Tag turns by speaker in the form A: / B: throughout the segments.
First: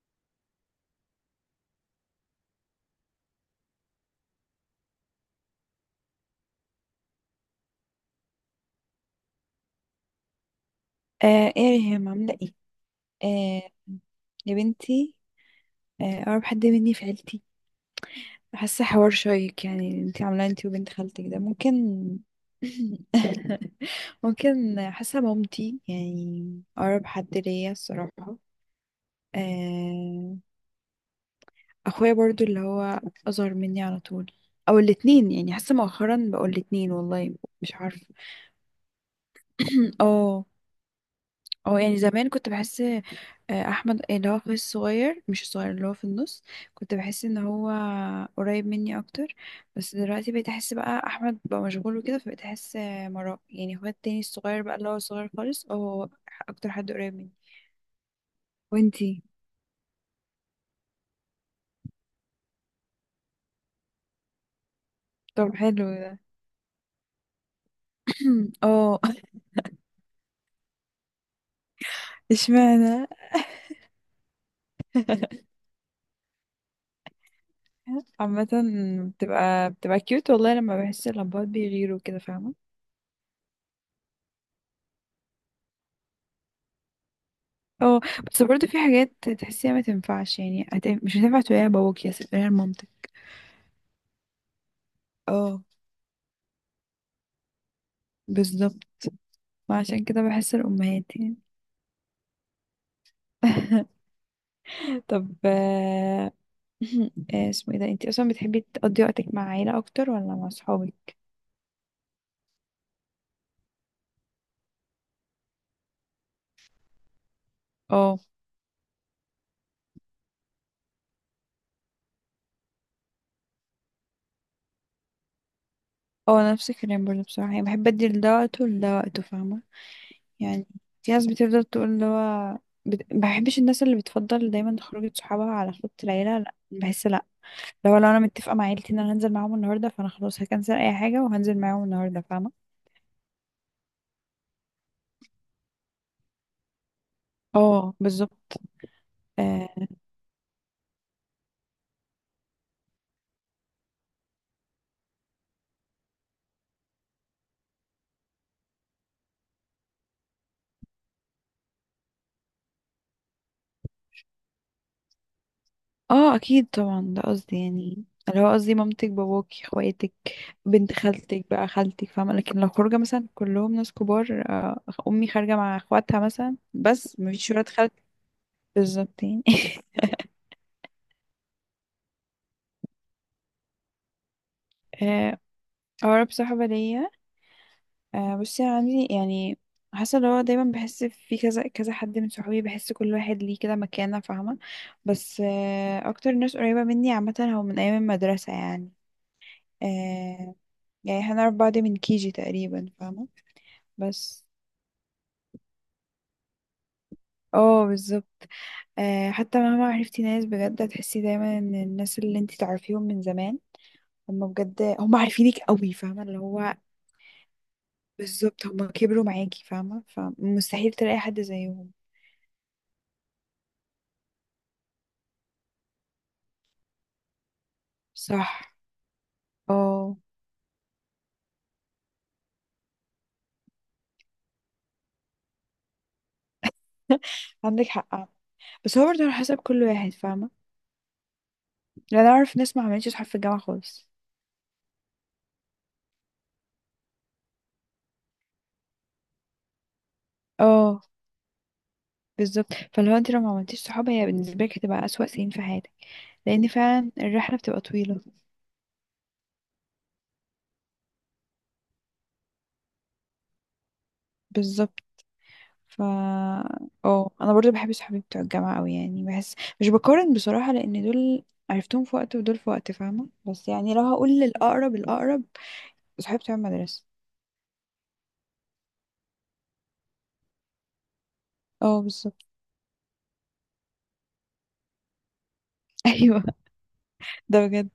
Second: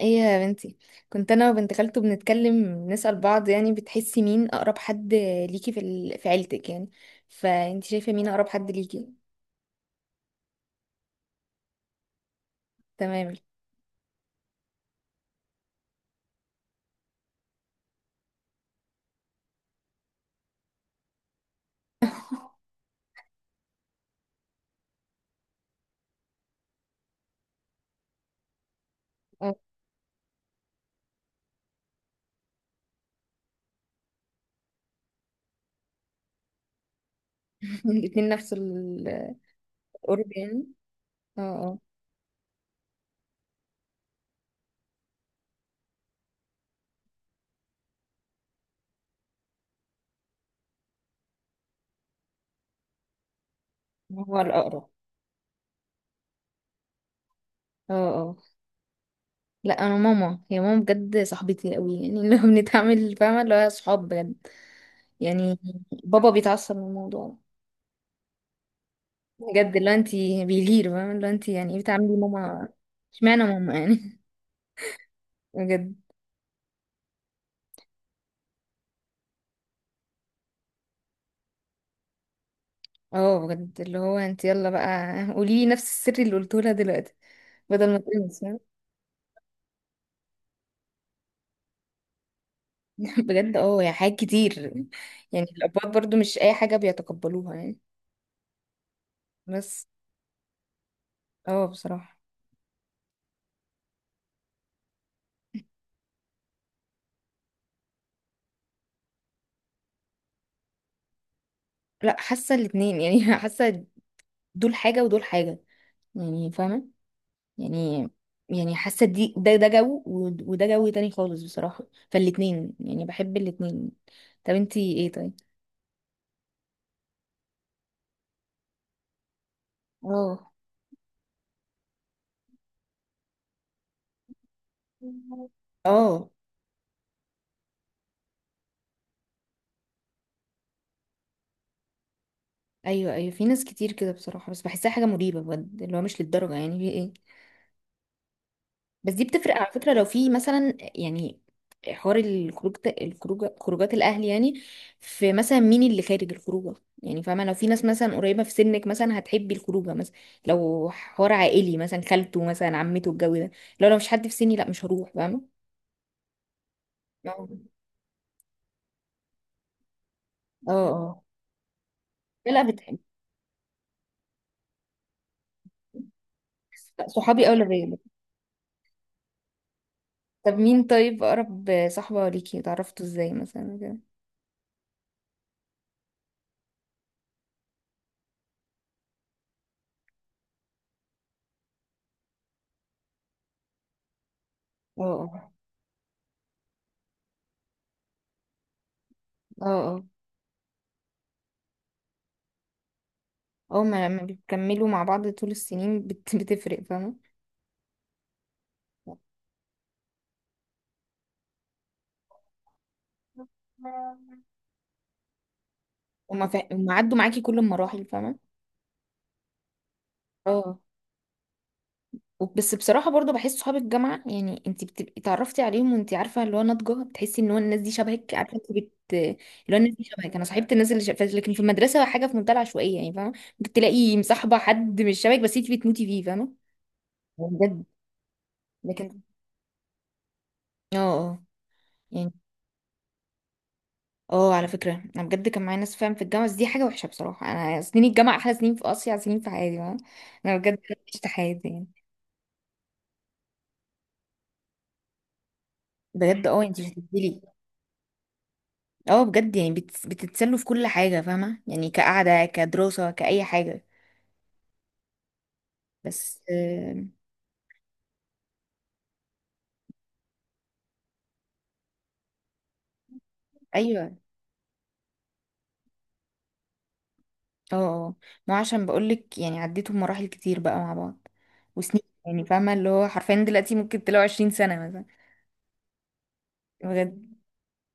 A: ايه يا بنتي. كنت انا وبنت خالته بنتكلم، نسأل بعض، يعني بتحسي مين اقرب حد ليكي في في عيلتك يعني؟ فانت شايفة مين اقرب حد ليكي؟
B: ايه يا ريهام، عاملة ايه؟
A: تمام.
B: آه يا بنتي. آه، اقرب حد مني في عيلتي؟ حاسة حوار شيق يعني اللي انتي عاملاه انتي وبنت خالتك ده، ممكن ممكن، حاسة مامتي يعني اقرب حد ليا الصراحة.
A: اه.
B: آه. اخويا برضو، اللي هو اصغر مني على طول، او الاتنين، يعني حاسة مؤخرا بقول الاتنين والله. مش عارفة.
A: الاتنين نفس القرب
B: اه.
A: يعني. اه اه.
B: اه يعني زمان كنت بحس احمد اللي هو اخوي الصغير، مش الصغير اللي هو في النص، كنت بحس ان هو قريب مني اكتر. بس دلوقتي بقيت احس بقى احمد بقى مشغول وكده، فبقيت احس مراه يعني اخويا التاني
A: هو
B: الصغير بقى،
A: الاقرب.
B: اللي هو صغير خالص، اه هو اكتر حد قريب مني.
A: اه اه.
B: وانتي؟
A: لا، انا ماما هي ماما، بجد صاحبتي قوي يعني، اللي هو بنتعامل فاهمة اللي هو صحاب بجد
B: طب
A: يعني.
B: حلو ده.
A: بابا بيتعصب من الموضوع،
B: اه.
A: بجد اللي هو انت بيغير، فاهمة اللي هو انت يعني ايه بتعاملي ماما؟
B: اشمعنى؟
A: اشمعنى ماما يعني؟ بجد.
B: عامة بتبقى كيوت والله، لما بحس اللمبات بيغيروا كده، فاهمة.
A: اه بجد اللي هو انت، يلا بقى. قولي لي نفس السر اللي قلته لها دلوقتي بدل ما
B: اه، بس
A: تنسى.
B: برضه في حاجات تحسيها ما تنفعش، يعني مش هتنفع تقوليها لباباك يا تقوليها لمامتك.
A: بجد اه، يا حاجات كتير يعني.
B: اه،
A: الابواب برضو مش اي حاجه بيتقبلوها يعني،
B: بالظبط.
A: بس.
B: وعشان كده بحس الأمهات يعني
A: اه بصراحه.
B: طب اسمه ايه ده، انتي اصلا بتحبي تقضي وقتك مع عيلة اكتر ولا مع صحابك؟
A: لا حاسه الاتنين يعني، حاسه دول حاجه ودول حاجه يعني، فاهمه يعني
B: اه،
A: يعني حاسه دي، ده جو، وده جو تاني خالص بصراحه. فالاتنين يعني بحب الاتنين. طب انتي ايه طيب؟
B: اه، نفس الكلام برضه بصراحة، يعني بحب ادي لده وقته ولده وقته فاهمة.
A: اه
B: يعني في ناس بتفضل تقول اللي هو بحبش الناس اللي بتفضل دايما خروجة صحابها على خروجة
A: اه.
B: العيلة، لا بحس لو انا متفقه مع عيلتي ان انا هنزل معاهم النهارده، فانا خلاص هكنسل اي حاجه وهنزل معاهم النهارده، فاهمه.
A: ايوه ايوه، في ناس كتير كده بصراحه، بس بحسها حاجه مريبه بجد، اللي هو مش للدرجه يعني، في ايه.
B: اه بالظبط.
A: بس دي بتفرق على
B: اه
A: فكره، لو في مثلا يعني حوار الخروج، الخروج، خروجات الاهل يعني، في مثلا مين اللي خارج الخروجه يعني. فاهمه، لو في ناس مثلا قريبه في سنك مثلا هتحبي الخروجه مثلا، لو حوار عائلي مثلا، خالته مثلا، عمته، الجو ده. لو مش حد في سني، لا مش هروح فاهمه.
B: آه، اكيد طبعا ده
A: اه
B: قصدي، يعني اللي هو قصدي مامتك باباكي اخواتك بنت
A: اه.
B: خالتك بقى خالتك فاهمه،
A: لا
B: لكن
A: لا،
B: لو
A: بتحب.
B: خروجه مثلا كلهم ناس كبار آه، امي خارجه مع اخواتها مثلا
A: لا،
B: بس
A: صحابي
B: مفيش
A: اولى
B: ولاد
A: بيا.
B: خالتي، بالظبط يعني.
A: طب مين طيب اقرب صاحبه ليكي، اتعرفتوا ازاي مثلا كده؟
B: آه، اقرب صاحبه ليا، آه بصي أنا عندي يعني، حاسه اللي هو دايما بحس في كذا كذا حد من صحابي، بحس كل واحد ليه كده مكانه فاهمه. بس
A: اه
B: آه اكتر ناس قريبه مني عامه، هو من ايام المدرسه يعني.
A: اه اه
B: آه. يعني احنا نعرف بعض من كيجي تقريبا فاهمه.
A: اه. ما لما
B: بس
A: بيكملوا مع بعض طول السنين بتفرق فاهمة.
B: اه بالظبط. آه، حتى مهما عرفتي ناس، بجد هتحسي دايما ان الناس اللي انتي تعرفيهم من زمان هم بجد هم عارفينك قوي، فاهمه اللي هو،
A: وما عدوا معاكي كل المراحل فاهمة.
B: بالظبط هم كبروا معاكي فاهمه،
A: اه.
B: فمستحيل تلاقي حد زيهم.
A: بس بصراحة برضه بحس صحاب الجامعة، يعني انت بتبقي اتعرفتي عليهم وانت عارفة اللي هو ناضجة، بتحسي ان هو الناس دي شبهك، عارفة، انت
B: صح.
A: اللي هو الناس دي
B: اه.
A: شبهك، انا صاحبت الناس اللي شبهك، لكن في المدرسة حاجة في منتهى العشوائية يعني، فاهمة؟ ممكن تلاقي مصاحبة حد مش شبهك بس انت بتموتي فيه، فاهمة؟ بجد.
B: عندك حق آه. بس هو
A: لكن
B: برضه على حسب كل واحد فاهمة.
A: اه اه.
B: لأن أنا
A: يعني
B: أعرف ناس ما عملتش صحاب في الجامعة خالص.
A: اه، على فكرة انا بجد كان معايا ناس فاهم في الجامعة، بس دي حاجة وحشة بصراحة، انا سنين الجامعة احلى سنين، في اصيع سنين في حياتي فاهمة؟ انا بجد
B: اه.
A: عشت حياتي يعني.
B: بالظبط، فلو انت لو ما عملتيش صحاب، هي بالنسبة لك هتبقى أسوأ سنين في حياتك،
A: بجد اه،
B: لأن
A: انت مش
B: فعلا
A: هتديلي.
B: الرحلة بتبقى طويلة.
A: اه بجد يعني، بتتسلوا في كل حاجة فاهمة، يعني كقعدة، كدراسة، كأي حاجة.
B: بالظبط. ف
A: بس
B: اه أنا برضه بحب صحابي بتوع الجامعة أوي، يعني بحس مش بقارن بصراحة، لأن دول عرفتهم في وقت ودول في وقت فاهمة، بس يعني لو
A: ايوه
B: هقول للأقرب الأقرب، صحابي بتوع المدرسة.
A: اه اه. ما هو عشان بقولك يعني عديتوا مراحل كتير بقى مع بعض،
B: اه
A: وسنين يعني،
B: بالظبط.
A: فاهمة اللي هو حرفيا دلوقتي ممكن تلاقوا 20 سنة مثلا.
B: ايوه.
A: بجد.
B: ده بجد.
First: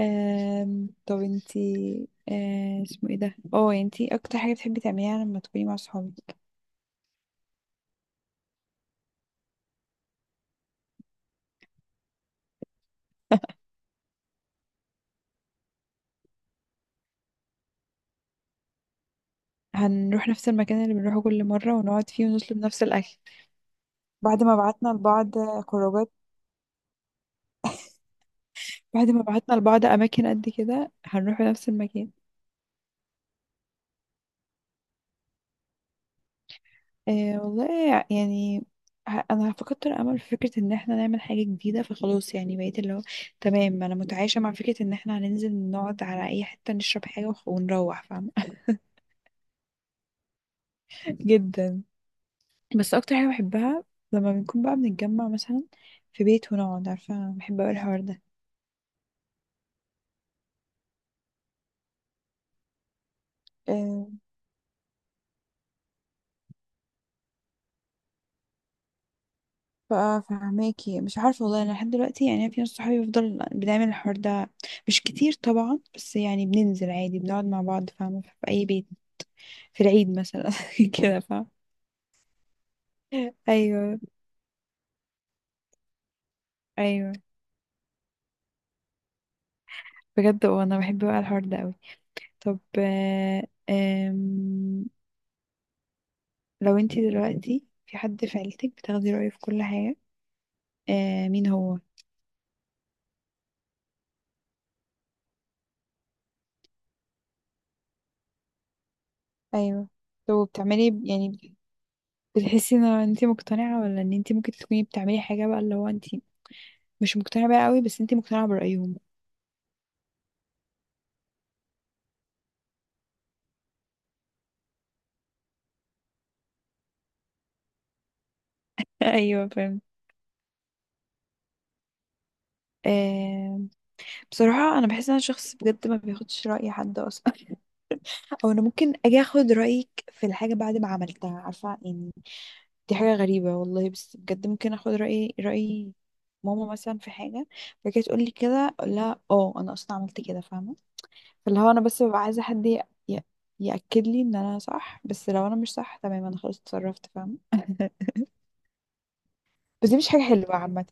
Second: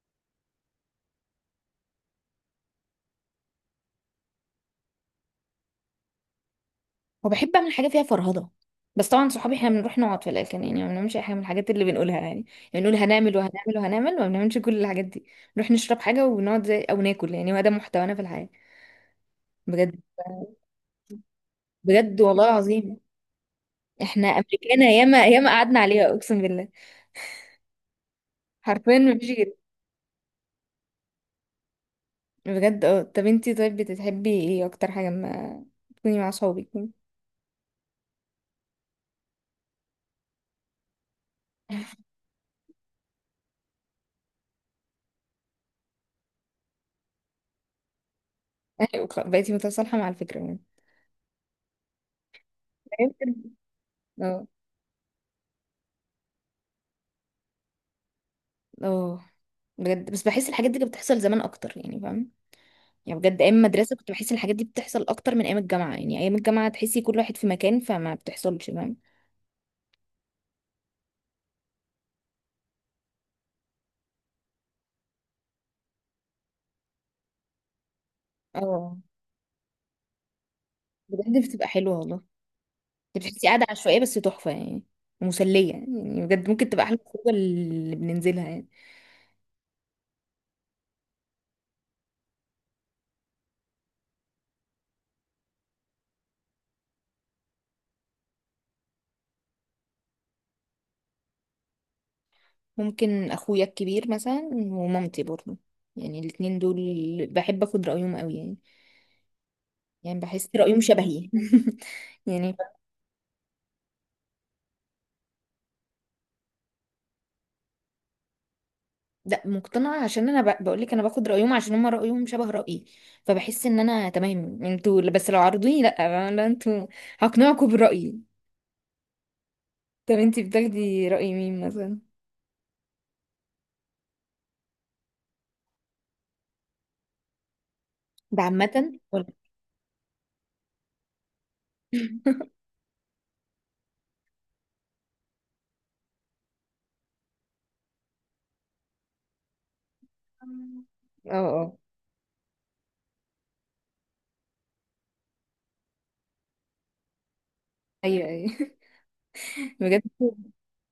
B: طب انتي اسمه ايه ده، اه انتي اكتر حاجة بتحبي تعمليها لما تكوني مع صحابك؟
A: وبحب اعمل حاجه فيها فرهضه، بس طبعا صحابي احنا بنروح نقعد في الاخر يعني، ما بنعملش اي حاجه من الحاجات اللي بنقولها يعني. يعني بنقول هنعمل وهنعمل وهنعمل، وما بنعملش كل الحاجات دي. نروح نشرب حاجه ونقعد زي او ناكل، يعني هو ده محتوانا في الحياه، بجد.
B: هنروح نفس المكان اللي بنروحه كل مرة، ونقعد
A: بجد
B: فيه
A: والله
B: ونطلب نفس
A: العظيم،
B: الأكل.
A: احنا
B: بعد ما بعتنا
A: امريكانا ياما
B: لبعض
A: ياما قعدنا عليها،
B: خروجات،
A: اقسم بالله، حرفيا
B: بعد
A: ما
B: ما
A: فيش غير.
B: بعتنا لبعض أماكن قد كده، هنروح نفس المكان.
A: بجد اه. طب انتي طيب بتحبي ايه اكتر حاجه ما تكوني مع صحابك؟
B: آه والله يعني، أنا فقدت الأمل في فكرة إن احنا نعمل حاجة جديدة، فخلاص يعني بقيت اللي هو تمام، أنا متعايشة مع فكرة إن احنا هننزل نقعد على أي حتة نشرب حاجة ونروح فاهمة.
A: بقيتي متصالحه مع الفكره يعني.
B: جدا. بس اكتر حاجه بحبها، لما
A: اه
B: بنكون بقى بنتجمع مثلا في بيت ونقعد، عارفه بحب اوي الحوار ده.
A: اه. بجد بس بحس الحاجات دي كانت بتحصل زمان اكتر يعني، فاهم يعني؟ بجد ايام المدرسه كنت
B: أه
A: بحس الحاجات دي بتحصل اكتر من ايام الجامعه يعني، ايام الجامعه تحسي كل واحد في مكان، فما بتحصلش فاهم.
B: بقى فهماكي، مش عارفه والله، انا لحد دلوقتي يعني في ناس صحابي بفضل بنعمل الحوار ده، مش كتير طبعا، بس يعني بننزل عادي بنقعد مع بعض فاهمه في اي بيت،
A: اه
B: في العيد مثلا كده
A: بجد
B: فاهمه.
A: بتبقى حلوه والله. انت بتحسي قاعده
B: ايوه،
A: عشوائيه بس تحفه يعني، ومسليه يعني، يعني بجد ممكن تبقى احلى
B: ايوه.
A: خروجه اللي بننزلها يعني.
B: بجد وانا بحب بقى الحوار ده قوي. طب آم، لو انتي دلوقتي في حد في عيلتك بتاخدي رأيه في كل حاجه، مين هو؟
A: ممكن اخويا الكبير مثلا ومامتي برضه، يعني الاتنين دول بحب اخد رايهم قوي يعني،
B: ايوه.
A: يعني
B: طب
A: بحس رايهم
B: بتعملي
A: شبهي.
B: يعني،
A: يعني
B: بتحسي ان انت مقتنعة ولا ان انت ممكن تكوني بتعملي حاجة بقى اللي هو انت مش مقتنعة بيها قوي، بس انت مقتنعة برأيهم؟
A: لا مقتنعة، عشان انا بقول لك انا باخد رأيهم عشان هم رأيهم شبه رأيي، فبحس ان انا تمام انتوا بس لو عرضوني، لا لا انتوا، هقنعكم برأيي.
B: ايوه فاهم.
A: طب انتي بتاخدي رأي مين مثلا؟
B: آه، بصراحة أنا بحس إن أنا شخص بجد ما بياخدش رأي حد أصلا
A: ده
B: أو أنا ممكن
A: عامة
B: أجي
A: ولا؟
B: أخد رأيك في الحاجة بعد ما عملتها، عارفة يعني. دي حاجة غريبة والله، بس بجد ممكن أخد رأي ماما مثلا في حاجة، فكانت تقول لي كده أقول لها أه أنا أصلا عملت كده فاهمة.
A: اه
B: فاللي هو
A: اه.
B: انا بس ببقى عايزه حد ي- ياكد لي ان انا صح، بس لو انا مش صح تمام، انا خلاص اتصرفت فاهم.
A: ايوه ايوه.
B: بس دي
A: بجد.
B: مش حاجه حلوه عامه.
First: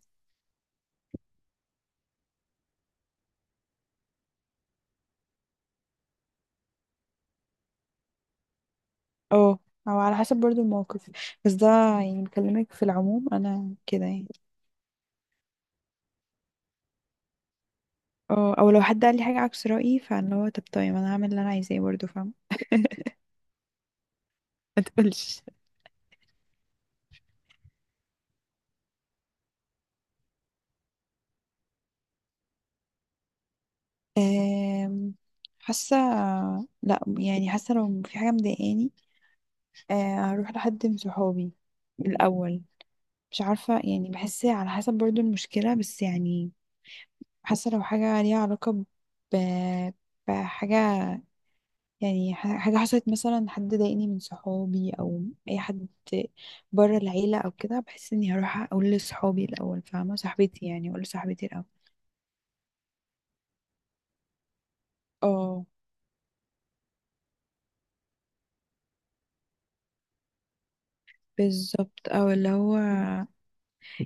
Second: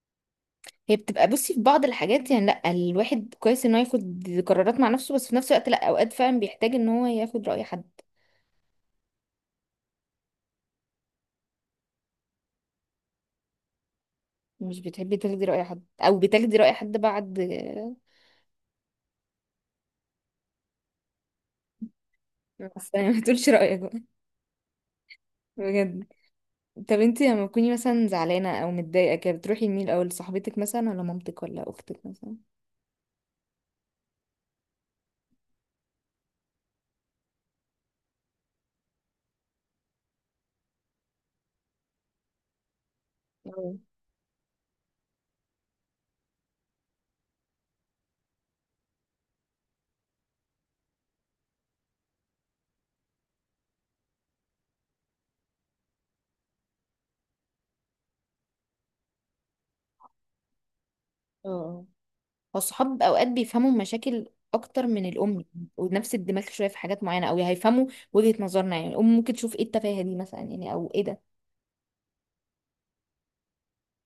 A: هي بتبقى، بصي، في بعض الحاجات يعني، لا الواحد كويس ان هو ياخد قرارات مع نفسه، بس في نفس الوقت لا، اوقات فعلا بيحتاج ان هو ياخد رأي حد.
B: اه، او على حسب برضو الموقف، بس ده يعني بكلمك في العموم انا كده يعني.
A: مش بتحبي تاخدي رأي حد، او بتاخدي رأي حد بعد؟
B: اه، او لو حد قال لي حاجه عكس رايي، فاللي هو طب طيب، انا هعمل اللي انا عايزاه برضو فاهم.
A: بس ما تقولش رأيك بقى.
B: ما تقولش.
A: بجد. طب انتي لما تكوني مثلا زعلانة او متضايقة كده، بتروحي لمين الاول، لصاحبتك مثلا ولا مامتك ولا اختك مثلا؟
B: آم، حاسه، لا يعني حاسه لو في حاجه مضايقاني، هروح لحد من صحابي الاول. مش عارفة
A: اه
B: يعني بحس على حسب برضو المشكلة، بس يعني حاسة لو حاجة ليها علاقة ب... بحاجة، يعني حاجة حصلت مثلا، حد ضايقني من صحابي أو أي حد بره العيلة أو كده، بحس إني هروح أقول لصحابي الأول فاهمة، صاحبتي يعني، أقول لصاحبتي الأول.
A: اه. هو الصحاب اوقات بيفهموا مشاكل اكتر من الام،
B: اه
A: ونفس الدماغ شويه في حاجات معينه، او هيفهموا وجهه نظرنا يعني، الام ممكن تشوف ايه التفاهه دي مثلا يعني، او ايه ده.
B: بالظبط، أو اللي هو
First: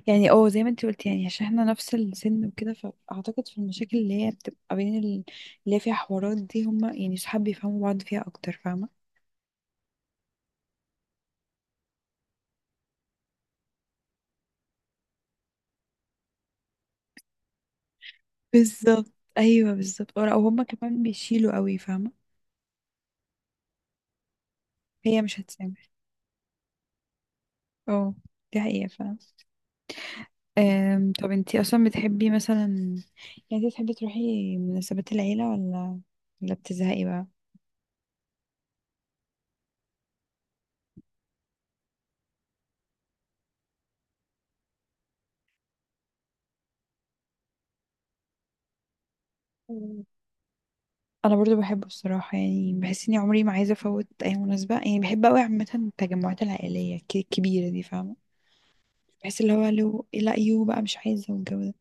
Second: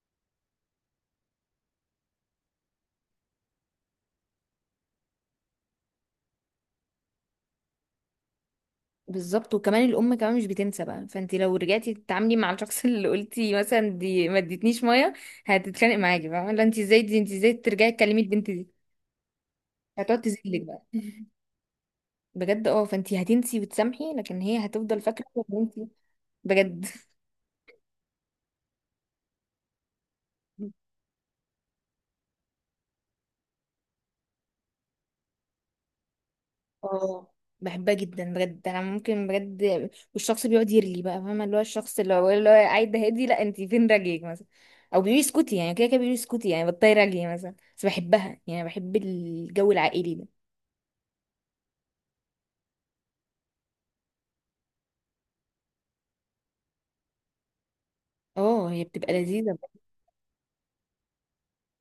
B: يعني اه زي ما انت قلت يعني عشان احنا نفس السن وكده، فأعتقد في المشاكل اللي هي بتبقى بين اللي هي فيها حوارات دي، هما يعني صحاب بيفهموا بعض فيها أكتر فاهمة.
A: بالظبط، وكمان الام كمان مش بتنسى بقى، فانت لو رجعتي تتعاملي مع الشخص اللي قلتي مثلا دي ما ادتنيش ميه، هتتخانق معاكي بقى، لا انت ازاي دي، انت ازاي ترجعي تكلمي البنت دي.
B: بالظبط ايوه بالظبط.
A: هتقعد
B: او
A: تزلك
B: هما
A: بقى.
B: كمان بيشيلوا قوي فاهمه،
A: بجد اه، فانتي هتنسي وتسامحي لكن هي هتفضل
B: هي
A: فاكرة
B: مش
A: ان انتي،
B: هتسامح.
A: بجد.
B: اه، دي حقيقه فاهمه. طب انتي اصلا بتحبي مثلا، يعني انتي بتحبي تروحي مناسبات العيله، ولا بتزهقي بقى؟
A: اه بحبها جدا بجد، انا ممكن بجد، والشخص بيقعد يرلي بقى، فاهمه اللي هو الشخص اللي هو قاعد هادي، لا انت فين راجلك مثلا، او بيقولي اسكتي يعني، كده كده بيقولي اسكتي يعني بطلي راجلي مثلا، بس بحبها، يعني بحب الجو
B: مم.
A: العائلي ده.
B: انا برضو بحبه الصراحه، يعني بحس اني عمري ما عايزه افوت اي مناسبه، يعني بحب قوي عامه التجمعات العائليه الكبيره دي فاهمه،
A: اه هي بتبقى
B: بحس اللي
A: لذيذه.
B: هو لو لا يو بقى مش عايزه والجو ده.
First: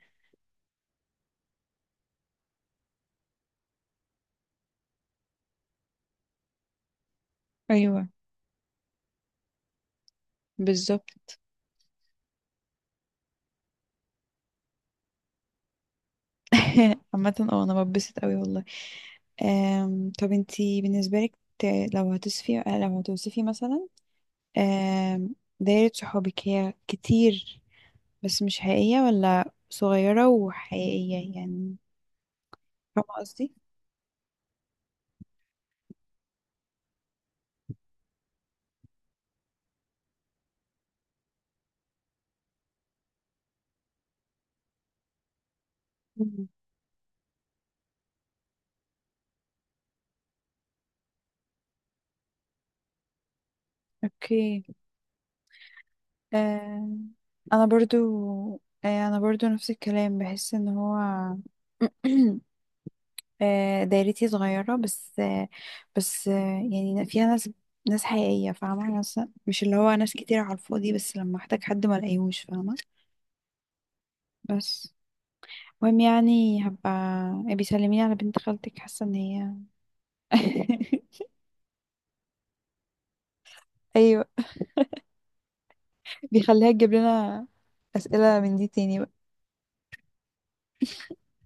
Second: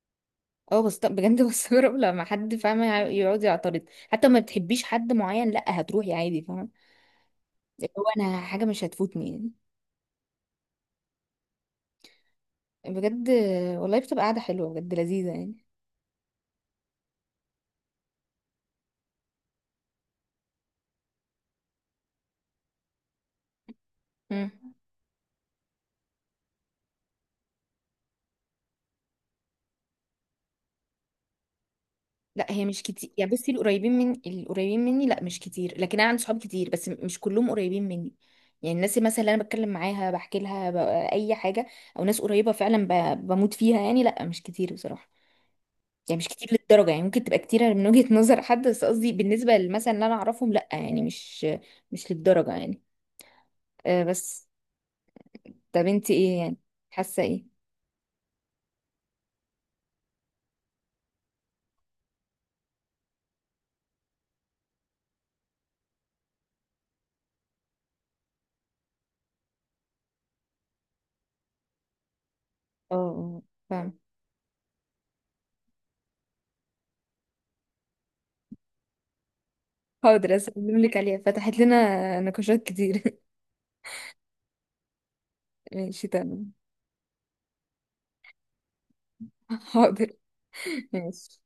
A: اه بس طب بجد، بستغرب لما حد فاهمه يقعد يعترض، حتى ما بتحبيش حد معين لا هتروحي عادي فاهمه، اللي هو
B: ايوه
A: انا حاجه مش هتفوتني يعني.
B: بالظبط.
A: بجد. والله بتبقى قاعدة حلوة بجد، لذيذة يعني.
B: عامه اه انا بتبسط قوي والله. طب انتي بالنسبة لك، ت- لو هتوصفي مثلا،
A: مم.
B: دايرة صحابك، هي كتير بس مش حقيقية، ولا صغيرة وحقيقية يعني،
A: لا هي مش
B: فاهمة
A: كتير يعني،
B: قصدي؟
A: بصي، القريبين من القريبين مني لا مش كتير، لكن انا عندي صحاب كتير، بس مش كلهم قريبين مني. يعني الناس مثلا اللي انا بتكلم معاها بحكي لها اي حاجة، او ناس قريبة فعلا بموت فيها يعني، لا مش كتير بصراحة، يعني مش كتير
B: مم.
A: للدرجة يعني، ممكن تبقى كتيرة من وجهة نظر حد، بس قصدي بالنسبة لمثلا اللي انا اعرفهم لا، يعني مش مش للدرجة يعني. أه بس.
B: اوكي.
A: طب انت ايه يعني،
B: أم،
A: حاسة ايه؟
B: انا برضو انا برضو نفس الكلام، بحس ان هو أه، دايرتي صغيرة، بس يعني فيها ناس حقيقية فاهمة، ناس مش اللي هو ناس كتير على الفاضي، بس لما احتاج حد ما الاقيهوش فاهمة.
A: اه فاهمة.
B: بس المهم يعني، هبقى بيسلميني على بنت خالتك، حاسة ان هي
A: حاضر اسلم لك عليها، فتحت لنا نقاشات كتير.
B: ايوه،
A: ماشي تمام.
B: بيخليها تجيب لنا اسئلة من دي تاني.
A: حاضر. ماشي.